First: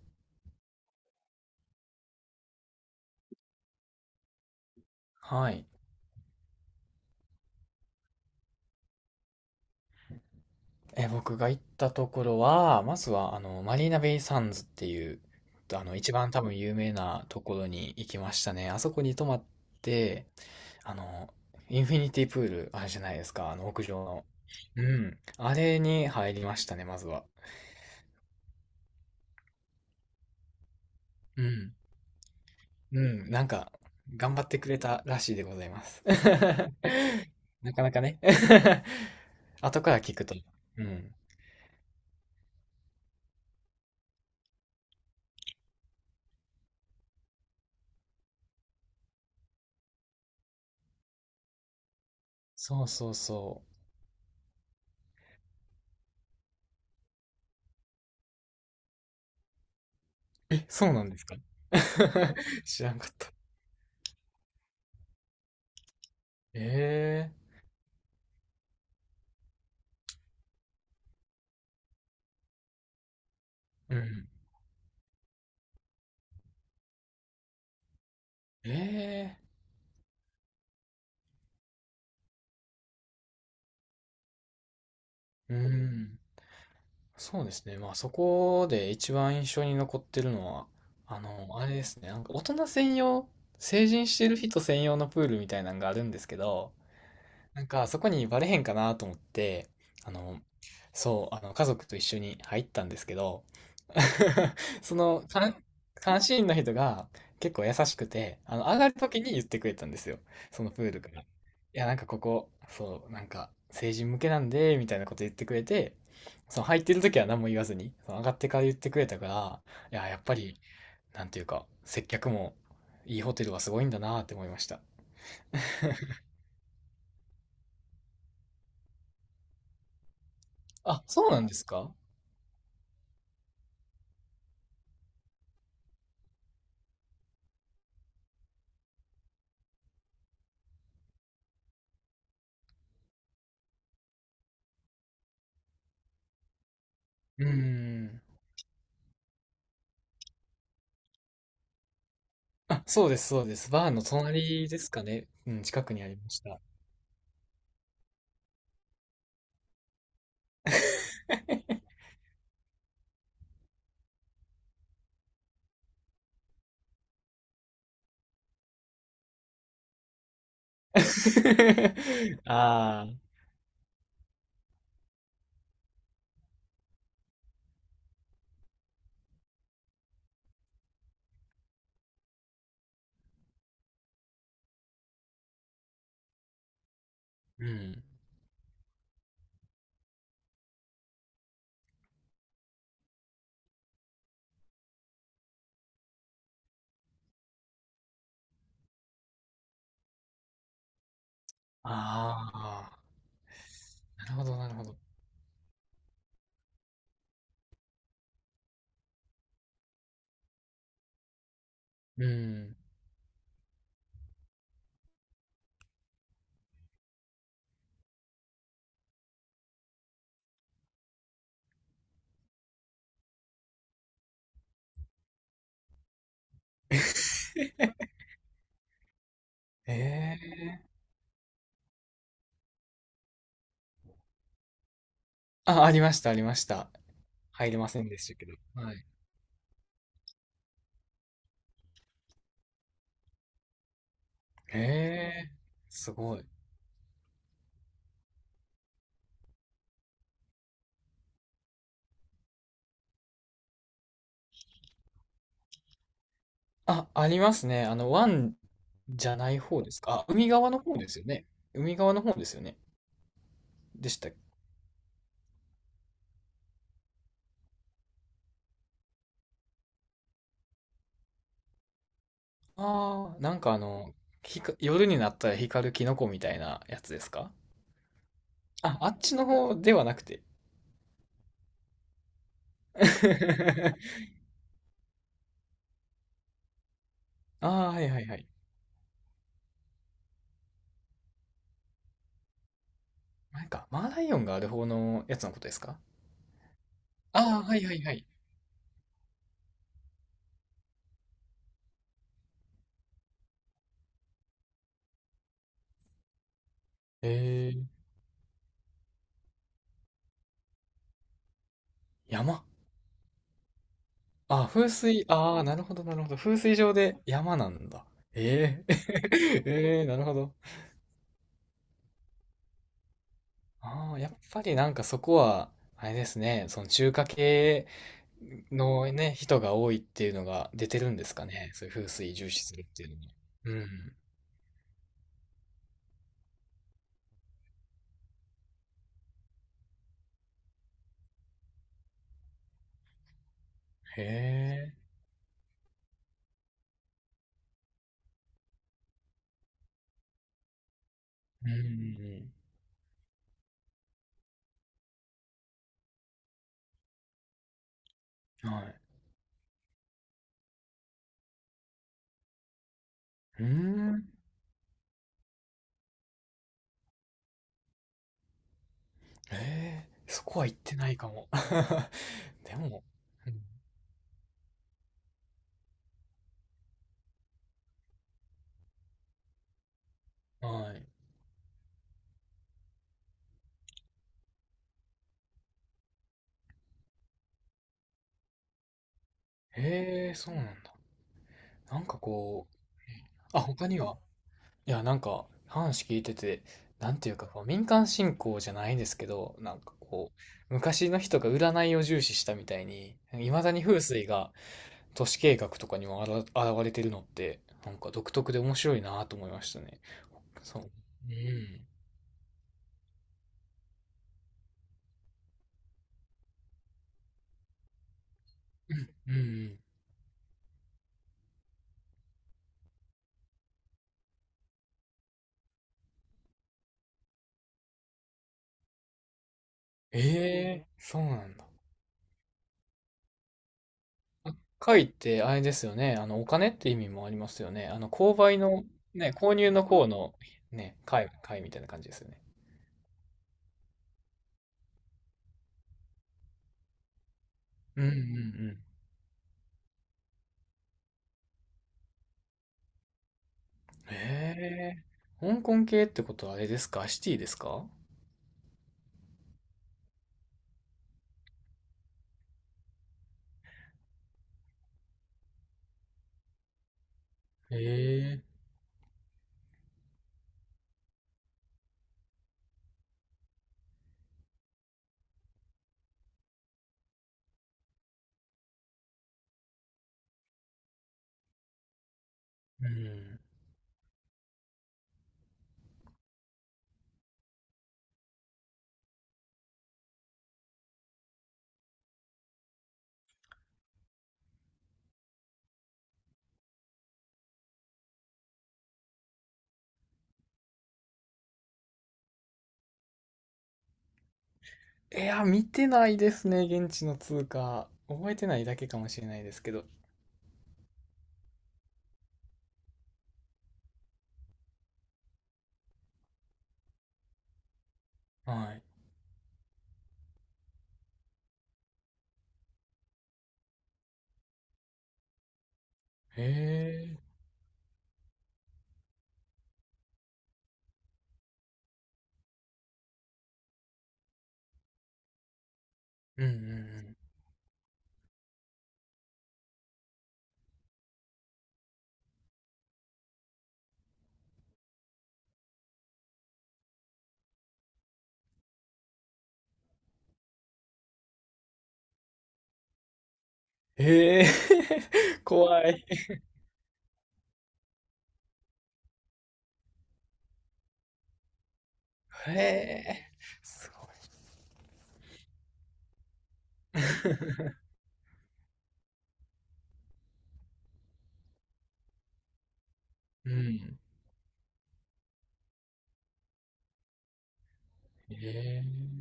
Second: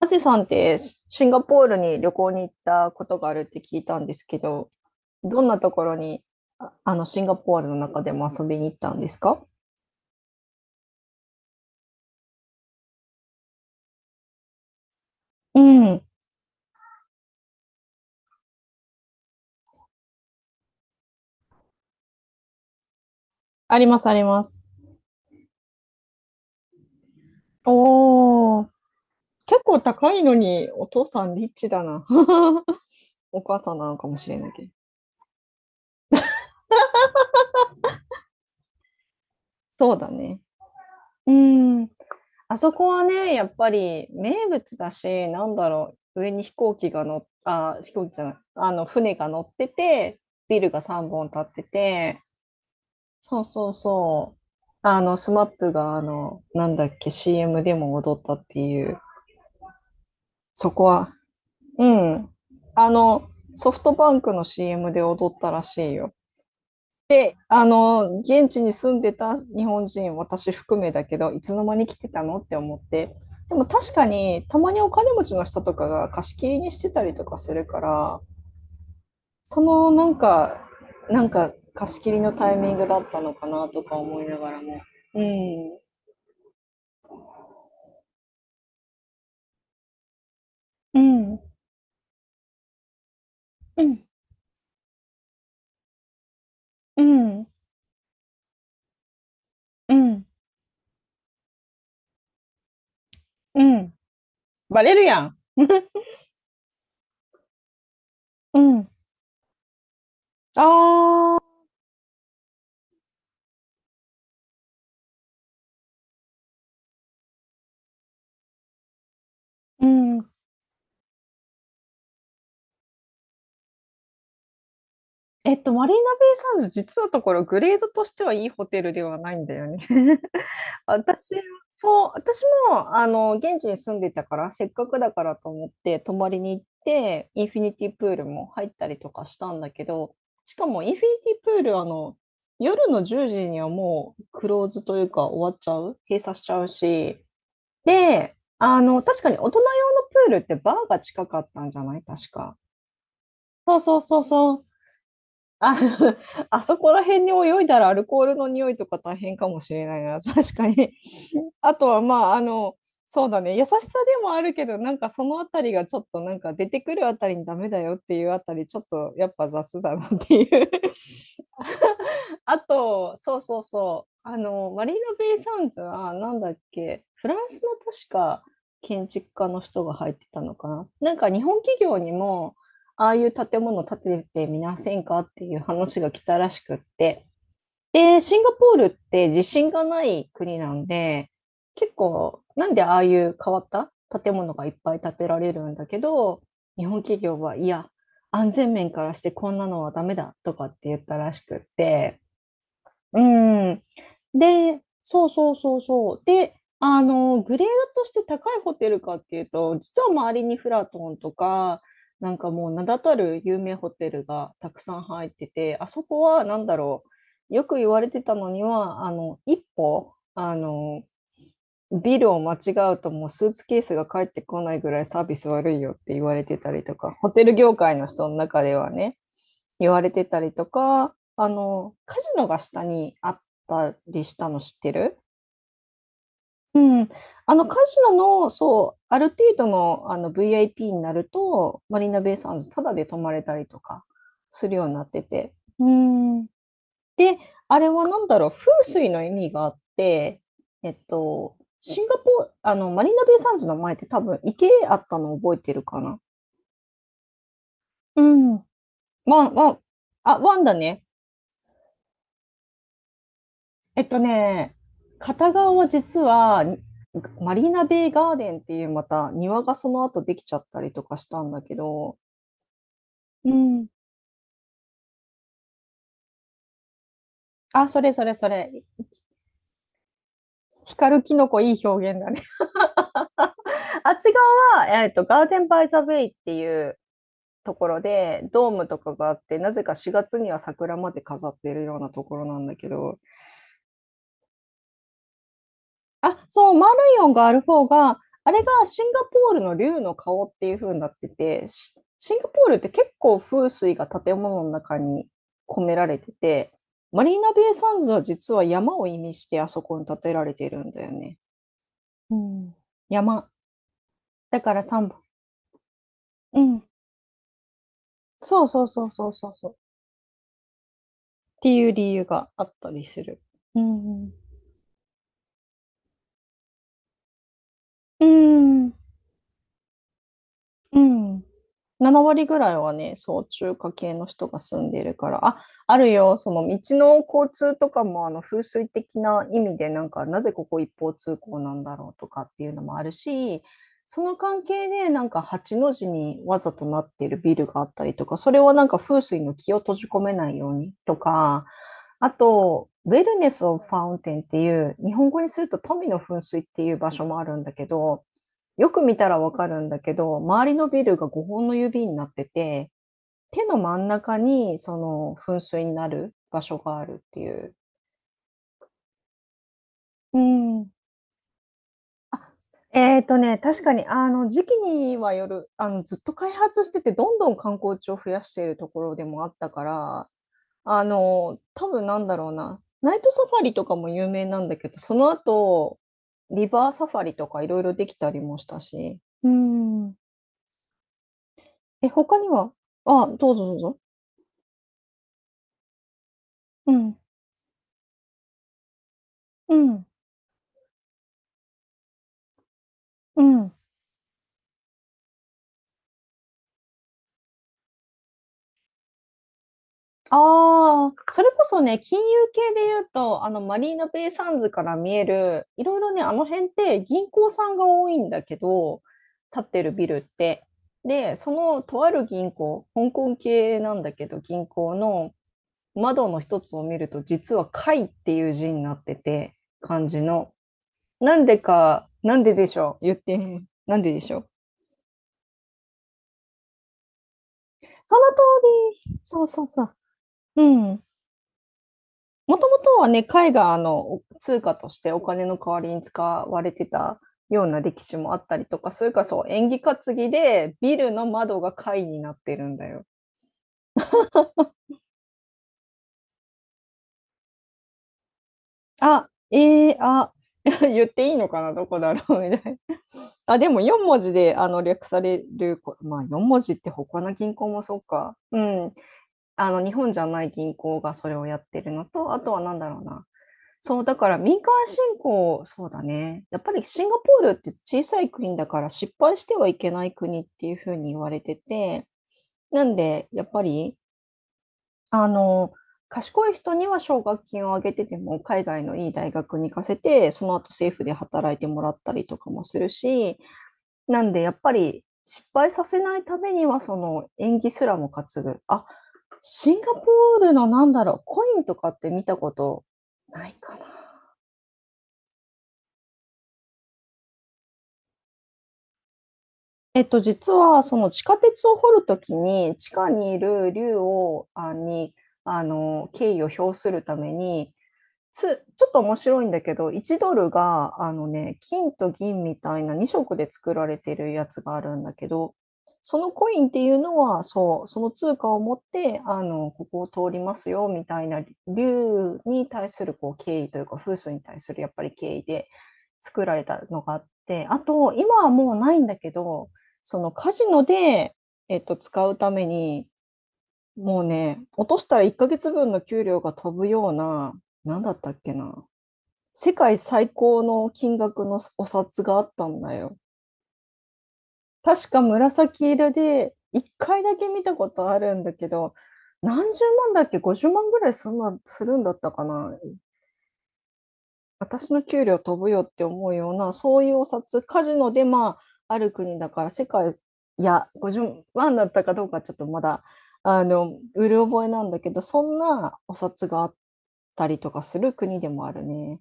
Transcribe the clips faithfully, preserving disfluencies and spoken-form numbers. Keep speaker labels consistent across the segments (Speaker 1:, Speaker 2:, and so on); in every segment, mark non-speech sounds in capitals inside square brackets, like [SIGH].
Speaker 1: アジさんってシンガポールに旅行に行ったことがあるって聞いたんですけど、どん
Speaker 2: は
Speaker 1: な
Speaker 2: い。
Speaker 1: ところに、ああのシンガポールの中でも遊びに行ったんですか？
Speaker 2: え、僕が行ったところは、まずは、あの、マリーナベイサンズっていう、
Speaker 1: う
Speaker 2: あの、
Speaker 1: ん、
Speaker 2: 一番多分有名なところに行きましたね。あそこに泊まって、あの、インフィニティプール、あれじゃないですか、あの、
Speaker 1: あ
Speaker 2: 屋
Speaker 1: り
Speaker 2: 上
Speaker 1: ますあり
Speaker 2: の。
Speaker 1: ます。
Speaker 2: うん。あれに入りましたね、まずは。
Speaker 1: おー、結構高いのにお父さん
Speaker 2: う
Speaker 1: リッチ
Speaker 2: ん。
Speaker 1: だな。[LAUGHS]
Speaker 2: うん。
Speaker 1: お
Speaker 2: なん
Speaker 1: 母
Speaker 2: か、
Speaker 1: さんなのかもし
Speaker 2: 頑
Speaker 1: れ
Speaker 2: 張
Speaker 1: な
Speaker 2: っ
Speaker 1: い
Speaker 2: て
Speaker 1: けど。
Speaker 2: くれたらしいでございます。[LAUGHS] なかなかね [LAUGHS] 後か
Speaker 1: そう
Speaker 2: ら
Speaker 1: だ
Speaker 2: 聞くと。
Speaker 1: ね。
Speaker 2: うん。
Speaker 1: うん、あそこはね、やっぱり名物だし、なんだろう、上に飛行機が乗っ、あ、飛行機じゃない、あの船が乗ってて、ビルがさんぼん立ってて、
Speaker 2: そうそう
Speaker 1: そう
Speaker 2: そ
Speaker 1: そう
Speaker 2: う。
Speaker 1: そう。あの、スマップが、あの、なんだっけ、シーエム でも踊ったっていう、そこ
Speaker 2: そうなん
Speaker 1: は、
Speaker 2: ですか？
Speaker 1: うん。
Speaker 2: [LAUGHS] 知
Speaker 1: あ
Speaker 2: らんかっ
Speaker 1: の、
Speaker 2: た。
Speaker 1: ソフトバンクの シーエム で踊ったらしいよ。
Speaker 2: え
Speaker 1: あの、現地に住んでた日本人、私含めだけど、いつの間に来てたのって思って。でも確
Speaker 2: え、う
Speaker 1: か
Speaker 2: ん。
Speaker 1: に、たまにお金持ちの人とかが貸し切りにしてたりとかするから、
Speaker 2: ええ、
Speaker 1: そのなんか、なんか貸し切りのタイミングだったのかなとか思いながらも。う
Speaker 2: う
Speaker 1: ん。
Speaker 2: ん。そうですね。まあそこで一番印象に残ってるのは、
Speaker 1: う
Speaker 2: あ
Speaker 1: ん
Speaker 2: の、あれですね。なんか大人専用、
Speaker 1: う
Speaker 2: 成
Speaker 1: ん、
Speaker 2: 人してる人専用のプールみたいなのがあるんですけど、
Speaker 1: うん、
Speaker 2: なんか、そこにバレへんかなと思って、
Speaker 1: う
Speaker 2: あ
Speaker 1: ん、
Speaker 2: の、そう、あの、家族と一緒に入ったんですけど、
Speaker 1: うん。
Speaker 2: [LAUGHS]
Speaker 1: バ
Speaker 2: そ
Speaker 1: レるや
Speaker 2: の、
Speaker 1: ん。
Speaker 2: 監
Speaker 1: [LAUGHS]
Speaker 2: 監視員の人が結構優しくて、あ
Speaker 1: う
Speaker 2: の、上
Speaker 1: ん。
Speaker 2: がる時に言ってくれたんですよ。そのプールから。い
Speaker 1: ああ。
Speaker 2: や、なんかここ、そう、なんか、成人向けなんで、みたいなこと言ってくれて、その入ってる時は何も言わずに、その上がってから言ってくれたから、
Speaker 1: う
Speaker 2: いや、や
Speaker 1: ん。
Speaker 2: っぱり、なんていうか、接客も、いいホテルはすごいんだなって思いました。
Speaker 1: えっと、マリーナベイ・サンズ、実のところ、グレードとしてはいいホテルではないんだよね。[LAUGHS]
Speaker 2: あ、そう
Speaker 1: 私は、
Speaker 2: なんですか？
Speaker 1: そう、私も、あの、現地に住んでたから、せっかくだからと思って、泊まりに行って、インフィニティプールも入ったりとかしたんだけど、しかも、インフィニティプール、あの、夜のじゅうじにはもう、クローズというか、終わっちゃう、閉鎖しちゃうし、
Speaker 2: うーん。
Speaker 1: で、あの、確かに大人用のプールってバーが近かったんじゃない、確か。
Speaker 2: あ、そうです、そうです。
Speaker 1: そう
Speaker 2: バー
Speaker 1: そう
Speaker 2: の
Speaker 1: そうそう。
Speaker 2: 隣ですかね。うん、
Speaker 1: あ、
Speaker 2: 近くにあり
Speaker 1: [LAUGHS]
Speaker 2: ました。
Speaker 1: あそこら辺に泳いだらアルコールの匂いとか大変かもしれないな、[LAUGHS] 確かに。あとは、まあ、あの、そうだね、優しさでもあるけど、なんかそのあたりがちょっとなんか出てくるあたりにダメだよっていうあたり、ちょっとやっぱ雑だなっていう。 [LAUGHS]
Speaker 2: [LAUGHS]
Speaker 1: あ
Speaker 2: ああ、
Speaker 1: と、そうそうそう、あの、マリーナベイサンズはなんだっけ、フランスの確か建築家の人が入ってたのかな。なんか日本企業にも、ああいう建物建ててみませんかっていう話が来たらしくって。
Speaker 2: うん。
Speaker 1: で、シンガポールって地震がない国なんで、結構、なんでああいう変わった建物がいっぱい建てられるんだけど、日本企業は、いや、安全面からしてこんなのはダメだとかって言ったらしくって。
Speaker 2: あ
Speaker 1: うん。
Speaker 2: あ、なるほど、なる
Speaker 1: で、
Speaker 2: ほど。
Speaker 1: そうそうそうそう。で、あの、グレードとして高いホテルかっていうと、実は周りにフラトンとか、
Speaker 2: う
Speaker 1: なんかもう
Speaker 2: ん。
Speaker 1: 名だたる有名ホテルがたくさん入ってて、あそこは何だろう、よく言われてたのには、あの、一歩、あの、ビルを間違うともうスーツケースが返ってこないぐらいサービス悪いよって言われてたりとか、ホテル
Speaker 2: [LAUGHS]
Speaker 1: 業界の人の中ではね。言われてた
Speaker 2: え
Speaker 1: りと
Speaker 2: え、
Speaker 1: か、あの、カジノが下にあったりしたの知ってる？
Speaker 2: あ、ありました、ありまし
Speaker 1: う
Speaker 2: た。
Speaker 1: ん。あの
Speaker 2: 入
Speaker 1: カ
Speaker 2: れま
Speaker 1: ジ
Speaker 2: せんでした
Speaker 1: ノ
Speaker 2: け
Speaker 1: の、
Speaker 2: ど。は
Speaker 1: そう、
Speaker 2: い。
Speaker 1: ある程度のあの ブイアイピー になると、マリーナベイサンズタダで泊まれたりとかするようになって
Speaker 2: ええ、
Speaker 1: て。う
Speaker 2: すごい。
Speaker 1: ん。で、あれは何だろう、風水の意味があって、えっと、シンガポールあの、マリーナベイサンズの前って多分池あったの覚えてるかな？
Speaker 2: あ、ありますね。あの、
Speaker 1: うん。
Speaker 2: 湾じゃ
Speaker 1: ワ
Speaker 2: な
Speaker 1: ン
Speaker 2: い
Speaker 1: ワン、
Speaker 2: 方ですか。あ、
Speaker 1: あ、
Speaker 2: 海
Speaker 1: ワン
Speaker 2: 側
Speaker 1: だ
Speaker 2: の方
Speaker 1: ね。
Speaker 2: ですよね。海側の方ですよね。
Speaker 1: えっ
Speaker 2: で
Speaker 1: と
Speaker 2: したっけ？
Speaker 1: ね、片側は実は、マリーナベイガーデンっていうまた庭がその後できちゃったりとかしたんだけど。
Speaker 2: ああ、
Speaker 1: う
Speaker 2: なんかあ
Speaker 1: ん。
Speaker 2: の、ひか、夜になったら光るキノコみたいなやつですか？
Speaker 1: あ、それそれそれ。
Speaker 2: あ、あっちの方ではなくて。
Speaker 1: 光るキノコいい表現だね。[LAUGHS] あっ
Speaker 2: [LAUGHS]
Speaker 1: ち側は、えっと、ガーデンバイザベイっていう
Speaker 2: あ
Speaker 1: とこ
Speaker 2: あ、は
Speaker 1: ろ
Speaker 2: いはいは
Speaker 1: で、
Speaker 2: い。
Speaker 1: ドームとかがあって、なぜかしがつには桜まで飾っているようなところなんだけど。
Speaker 2: なんか、マーライオンがある方のやつのことですか？
Speaker 1: あ、そう、マーライオンがあ
Speaker 2: あ
Speaker 1: る
Speaker 2: あー、はい
Speaker 1: 方
Speaker 2: はいは
Speaker 1: が、
Speaker 2: い。
Speaker 1: あれがシンガポールの竜の顔っていう風になってて、シシンガポールって結構風水が建物の中に込められてて、マ
Speaker 2: え
Speaker 1: リーナベイ
Speaker 2: ー、
Speaker 1: サンズは実は山を意味してあそこに建てられているんだよね。う
Speaker 2: 山。
Speaker 1: ん。山。だ
Speaker 2: あー、
Speaker 1: から
Speaker 2: 風
Speaker 1: さんぼん。
Speaker 2: 水、ああ、なるほどなるほど。風
Speaker 1: う
Speaker 2: 水
Speaker 1: ん。
Speaker 2: 上で山なんだ。
Speaker 1: そうそ
Speaker 2: え
Speaker 1: う
Speaker 2: え
Speaker 1: そうそうそう
Speaker 2: ー、[LAUGHS]
Speaker 1: そう。
Speaker 2: えー、なるほど。
Speaker 1: っていう理由があったりする。う
Speaker 2: ああ、
Speaker 1: んう
Speaker 2: や
Speaker 1: ん。
Speaker 2: っぱりなんかそこは、あれですね、その中華系
Speaker 1: うん。
Speaker 2: のね、人が多いっていうのが出
Speaker 1: う
Speaker 2: てるんです
Speaker 1: ん。
Speaker 2: かね。そういう風水
Speaker 1: ななわり割
Speaker 2: 重
Speaker 1: ぐ
Speaker 2: 視
Speaker 1: ら
Speaker 2: す
Speaker 1: い
Speaker 2: るっ
Speaker 1: は
Speaker 2: ていう
Speaker 1: ね、
Speaker 2: のに。
Speaker 1: そう、中
Speaker 2: うん。
Speaker 1: 華系の人が住んでいるから、あ、あるよ、その道の交通とかも、あの、風水的な意味で、なんか、なぜここ一方通行なんだろうとかっていうのもあるし、
Speaker 2: へ
Speaker 1: その関係
Speaker 2: え。
Speaker 1: で、なんか、八の字にわざとなっているビルがあったりとか、それはなんか風水の気を閉じ込めないようにとか、
Speaker 2: うんう
Speaker 1: あ
Speaker 2: ん
Speaker 1: と、ウェルネス・オブ・ファウンテンっていう、日本語にすると富の噴水っていう場所もあるんだけど、
Speaker 2: うん。は
Speaker 1: よ
Speaker 2: い。
Speaker 1: く見たらわかるんだけど、周りのビルがごほんの指になってて、
Speaker 2: う
Speaker 1: 手
Speaker 2: ー
Speaker 1: の真ん
Speaker 2: ん。
Speaker 1: 中にその噴水になる場所があるっていう。
Speaker 2: へえ。
Speaker 1: う
Speaker 2: そこは行っ
Speaker 1: ん。
Speaker 2: てないかも。
Speaker 1: あ、
Speaker 2: [LAUGHS] でも、
Speaker 1: えっと
Speaker 2: う
Speaker 1: ね、
Speaker 2: ん。
Speaker 1: 確かにあの時期にはよる、あのずっと開発してて、どんどん観光地を増やしているところでもあったから、
Speaker 2: は
Speaker 1: あ
Speaker 2: い。
Speaker 1: の多分なんだろうな、ナイトサファリとかも有名なんだけど、その後、リバーサファリとかいろいろできたりもしたし。うーん。
Speaker 2: へえ、そうなんだ。なん
Speaker 1: え、
Speaker 2: か
Speaker 1: 他に
Speaker 2: こ
Speaker 1: は、
Speaker 2: う、ね。
Speaker 1: あ、どう
Speaker 2: あ、
Speaker 1: ぞどう
Speaker 2: 他
Speaker 1: ぞ。
Speaker 2: には、いや、なんか話聞いてて、
Speaker 1: う
Speaker 2: な
Speaker 1: ん、
Speaker 2: んていうかこう、民間信仰じゃないですけど、な
Speaker 1: う
Speaker 2: んか
Speaker 1: ん、
Speaker 2: こう、昔の人が占いを重視したみたいに、
Speaker 1: う
Speaker 2: いまだ
Speaker 1: ん。
Speaker 2: に風水が、都市計画とかにもあら現れてるのって、なんか独特で面白いなと思いましたね。そう。
Speaker 1: ああ、
Speaker 2: う
Speaker 1: それこそ
Speaker 2: ん。
Speaker 1: ね、金融系で言うと、あの、マリーナベイサンズから見える、いろいろね、あの辺って銀行さんが多いんだけ
Speaker 2: う
Speaker 1: ど、
Speaker 2: ん。うんう
Speaker 1: 建っ
Speaker 2: ん。
Speaker 1: てるビルって。で、そのとある銀行、香港系なんだけど、銀行の窓の一つを見ると、実は貝っていう字になってて、漢
Speaker 2: え
Speaker 1: 字の。
Speaker 2: え、そう
Speaker 1: なん
Speaker 2: なん
Speaker 1: で
Speaker 2: だ。
Speaker 1: か、なんででしょう、言って、なんででしょう。
Speaker 2: 赤いってあれですよね。あの、お金って意味もありますよね。あの、
Speaker 1: その
Speaker 2: 購買の、
Speaker 1: 通り。
Speaker 2: ね、
Speaker 1: そう
Speaker 2: 購
Speaker 1: そう
Speaker 2: 入
Speaker 1: そ
Speaker 2: の
Speaker 1: う。
Speaker 2: 方の、
Speaker 1: う
Speaker 2: ね、
Speaker 1: ん。
Speaker 2: 買貝みたいな感じですよね。
Speaker 1: もともとはね、貝があの通貨としてお金の代わりに使われてたような歴
Speaker 2: うんうんう
Speaker 1: 史もあったりと
Speaker 2: ん。
Speaker 1: か、それからそう、縁起担ぎでビルの窓が貝になってるんだよ。
Speaker 2: ええ、香港系ってことはあれですか？シティですか？
Speaker 1: あ、ええ、あ、[LAUGHS] 言っていいのかな、どこだろうみたいな。あ、でもよん文字であの略されるこ、まあよん文字って他の銀行もそうか。
Speaker 2: ええ、
Speaker 1: うん。あの日本じゃない銀行がそれをやってるのと、あとはなんだろうな。そう、だから民間信仰、そうだね。やっぱりシンガポールって小さい国だから失敗してはいけない国っていうふうに言われてて、な
Speaker 2: う
Speaker 1: んで、
Speaker 2: ん。
Speaker 1: やっぱり、あの、賢い人には奨学金をあげてても、海外のいい大学に行かせて、その後政府で働いてもらったりとかもするし、なんでやっぱり失敗させないためには、その縁起すらも担ぐ。あ、シンガポールのなんだろう、コインとかって見たことないかな。
Speaker 2: いや、見てないですね。現地の通貨。覚えてないだけかもしれないですけど。
Speaker 1: えっと、実はその地下鉄を掘るときに、地下にいる竜をあに、あの、敬意を表するために、つ
Speaker 2: はい。
Speaker 1: ちょっと面白いんだけど、いちドルドルが、あのね、金と銀みたいなにしょく色で作られてるやつがあるんだけど、その
Speaker 2: へ
Speaker 1: コインっていうの
Speaker 2: え。
Speaker 1: は、そう、その通貨を持って、あの、ここを通りますよ、みたいな、竜に対する、こう、敬意というか、風水に対する、やっぱり敬意で作
Speaker 2: うんうん
Speaker 1: られたのがあっ
Speaker 2: う
Speaker 1: て、あと、今はもうないんだけど、そのカジノで、えっと、使うために、もうね、落としたらいっかげつぶんの給料が飛ぶような、なんだったっけな、世界最高の金額のお札があったんだよ。
Speaker 2: ん。へえ。
Speaker 1: 確か
Speaker 2: [LAUGHS] 怖
Speaker 1: 紫
Speaker 2: い。
Speaker 1: 色で、いっかいだけ見たことあるんだけど、何十万だっけ、ごじゅうまんぐらいそんなするんだったか
Speaker 2: へ
Speaker 1: な。
Speaker 2: え。そう。
Speaker 1: 私の給料飛ぶよって思うような、そういうお札、カ
Speaker 2: [LAUGHS]
Speaker 1: ジノで、まあ、ある国だから世界いや、ごじゅうまんだったかどうかちょっとまだ、
Speaker 2: う
Speaker 1: あの、
Speaker 2: ん。
Speaker 1: うる覚えなんだけど、そんなお札があったりとかする
Speaker 2: へ
Speaker 1: 国でもあ
Speaker 2: え。
Speaker 1: るね。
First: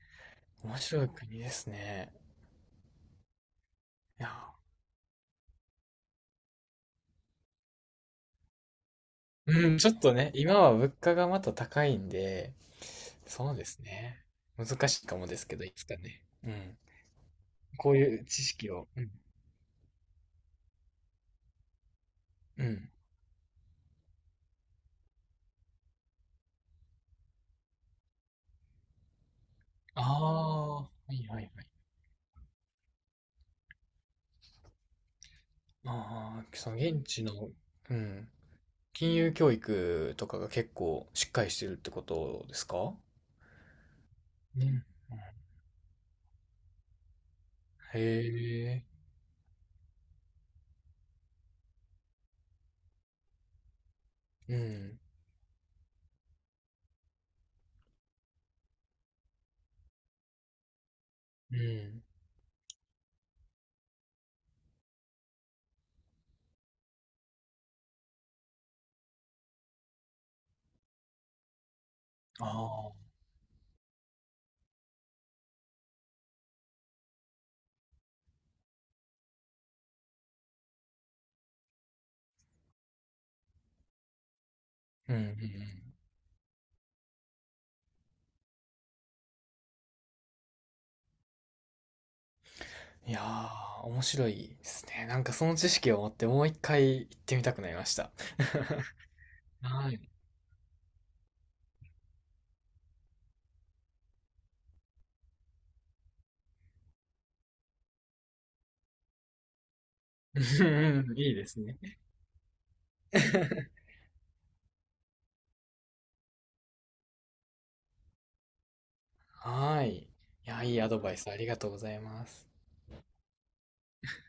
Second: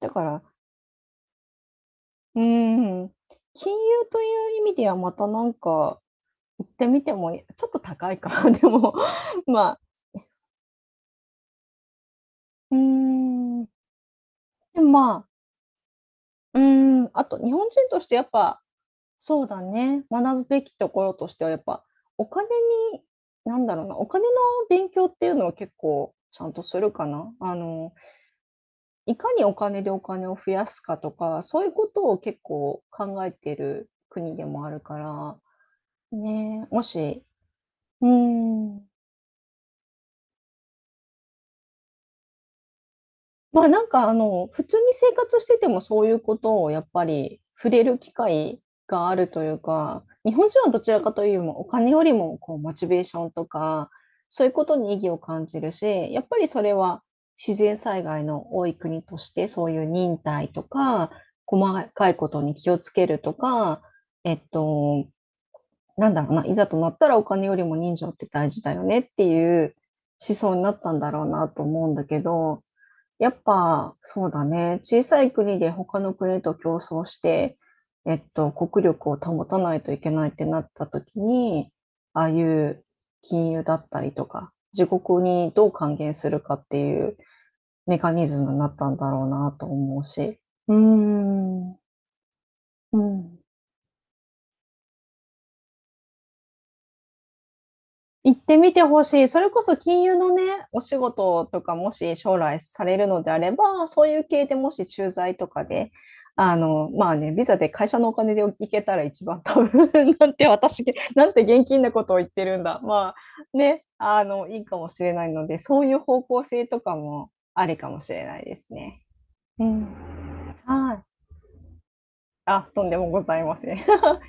Speaker 1: だから、
Speaker 2: 面白い国ですね。
Speaker 1: うーん、金融と
Speaker 2: いや、
Speaker 1: いう意味ではまたなんか行ってみてもいいちょっと高いか、[LAUGHS] でも、
Speaker 2: うん、
Speaker 1: まあ、
Speaker 2: ちょっとね、今は物価がまた高いんで、
Speaker 1: うー
Speaker 2: そう
Speaker 1: ん、
Speaker 2: で
Speaker 1: で
Speaker 2: すね。
Speaker 1: も、
Speaker 2: 難しい
Speaker 1: ま
Speaker 2: かも
Speaker 1: あ、
Speaker 2: ですけど、いつかね。う
Speaker 1: うー
Speaker 2: ん。
Speaker 1: ん、あと日本人
Speaker 2: こう
Speaker 1: としてや
Speaker 2: いう
Speaker 1: っ
Speaker 2: 知
Speaker 1: ぱ
Speaker 2: 識を。うん。
Speaker 1: そうだね。学ぶべきところとしてはやっぱ、お金
Speaker 2: うん。
Speaker 1: に、なんだろうな、お金の勉強っていうのは結構ちゃんとするかな。あの、いかにお金でお
Speaker 2: あ
Speaker 1: 金を増や
Speaker 2: あ、
Speaker 1: す
Speaker 2: は
Speaker 1: かと
Speaker 2: いは
Speaker 1: か、
Speaker 2: い
Speaker 1: そ
Speaker 2: は
Speaker 1: う
Speaker 2: い。
Speaker 1: いうことを結構考えてる国でもあるから、
Speaker 2: ああ、
Speaker 1: ね
Speaker 2: そ
Speaker 1: え、
Speaker 2: の
Speaker 1: も
Speaker 2: 現
Speaker 1: し
Speaker 2: 地の、う
Speaker 1: う
Speaker 2: ん。
Speaker 1: ん。
Speaker 2: 金融教育とかが結構しっかりしてるってことですか？
Speaker 1: まあ、なんか、あの、普
Speaker 2: う
Speaker 1: 通に
Speaker 2: ん。
Speaker 1: 生活しててもそういうことをやっぱり触れる
Speaker 2: へ
Speaker 1: 機会
Speaker 2: え、
Speaker 1: があるというか、日本人はどちらかというよりもお金よりもこうモチベーションとか、そういう
Speaker 2: う
Speaker 1: ことに意
Speaker 2: ん、
Speaker 1: 義を感じるし、やっぱりそれは自然災害の多い国として、そういう忍耐とか、
Speaker 2: う
Speaker 1: 細
Speaker 2: ん。
Speaker 1: かいことに気をつけるとか、えっと、なんだろうな、いざとなったらお金よりも人情って大事だよねっていう思想になったんだろうなと思うんだけど、
Speaker 2: ああ、
Speaker 1: やっぱ、そうだね。小さい国で他の国と競争して、えっと、国力を保たないといけないってなった時に、ああいう金融だったりとか、自
Speaker 2: うんう
Speaker 1: 国
Speaker 2: んう
Speaker 1: にどう還元するかっていうメカニズムになったんだろうなと思うし。うーん、う
Speaker 2: ん。いや
Speaker 1: ん。
Speaker 2: ー、面白いですね。なんかその知識を持ってもう一回行ってみたくなりました。
Speaker 1: 行ってみてほしい。それこ
Speaker 2: [LAUGHS]
Speaker 1: そ
Speaker 2: はい。
Speaker 1: 金融のね、お仕事とかもし将来されるのであれば、そういう系でもし駐在とかで、あの、まあね、ビザで会社のお金で行けたら一番多分 [LAUGHS] なんて
Speaker 2: [LAUGHS] う
Speaker 1: 私、
Speaker 2: んうん、
Speaker 1: な
Speaker 2: い
Speaker 1: ん
Speaker 2: い
Speaker 1: て
Speaker 2: です
Speaker 1: 現
Speaker 2: ね。
Speaker 1: 金なことを言ってるんだ。まあね、
Speaker 2: [LAUGHS]
Speaker 1: あの、いいかもしれないので、そういう方向性とかもありかもしれないですね。う
Speaker 2: は
Speaker 1: ん。
Speaker 2: い。いや、いいア
Speaker 1: は
Speaker 2: ド
Speaker 1: い。
Speaker 2: バイスありがとうございます。
Speaker 1: あ、とんでもございません。[LAUGHS]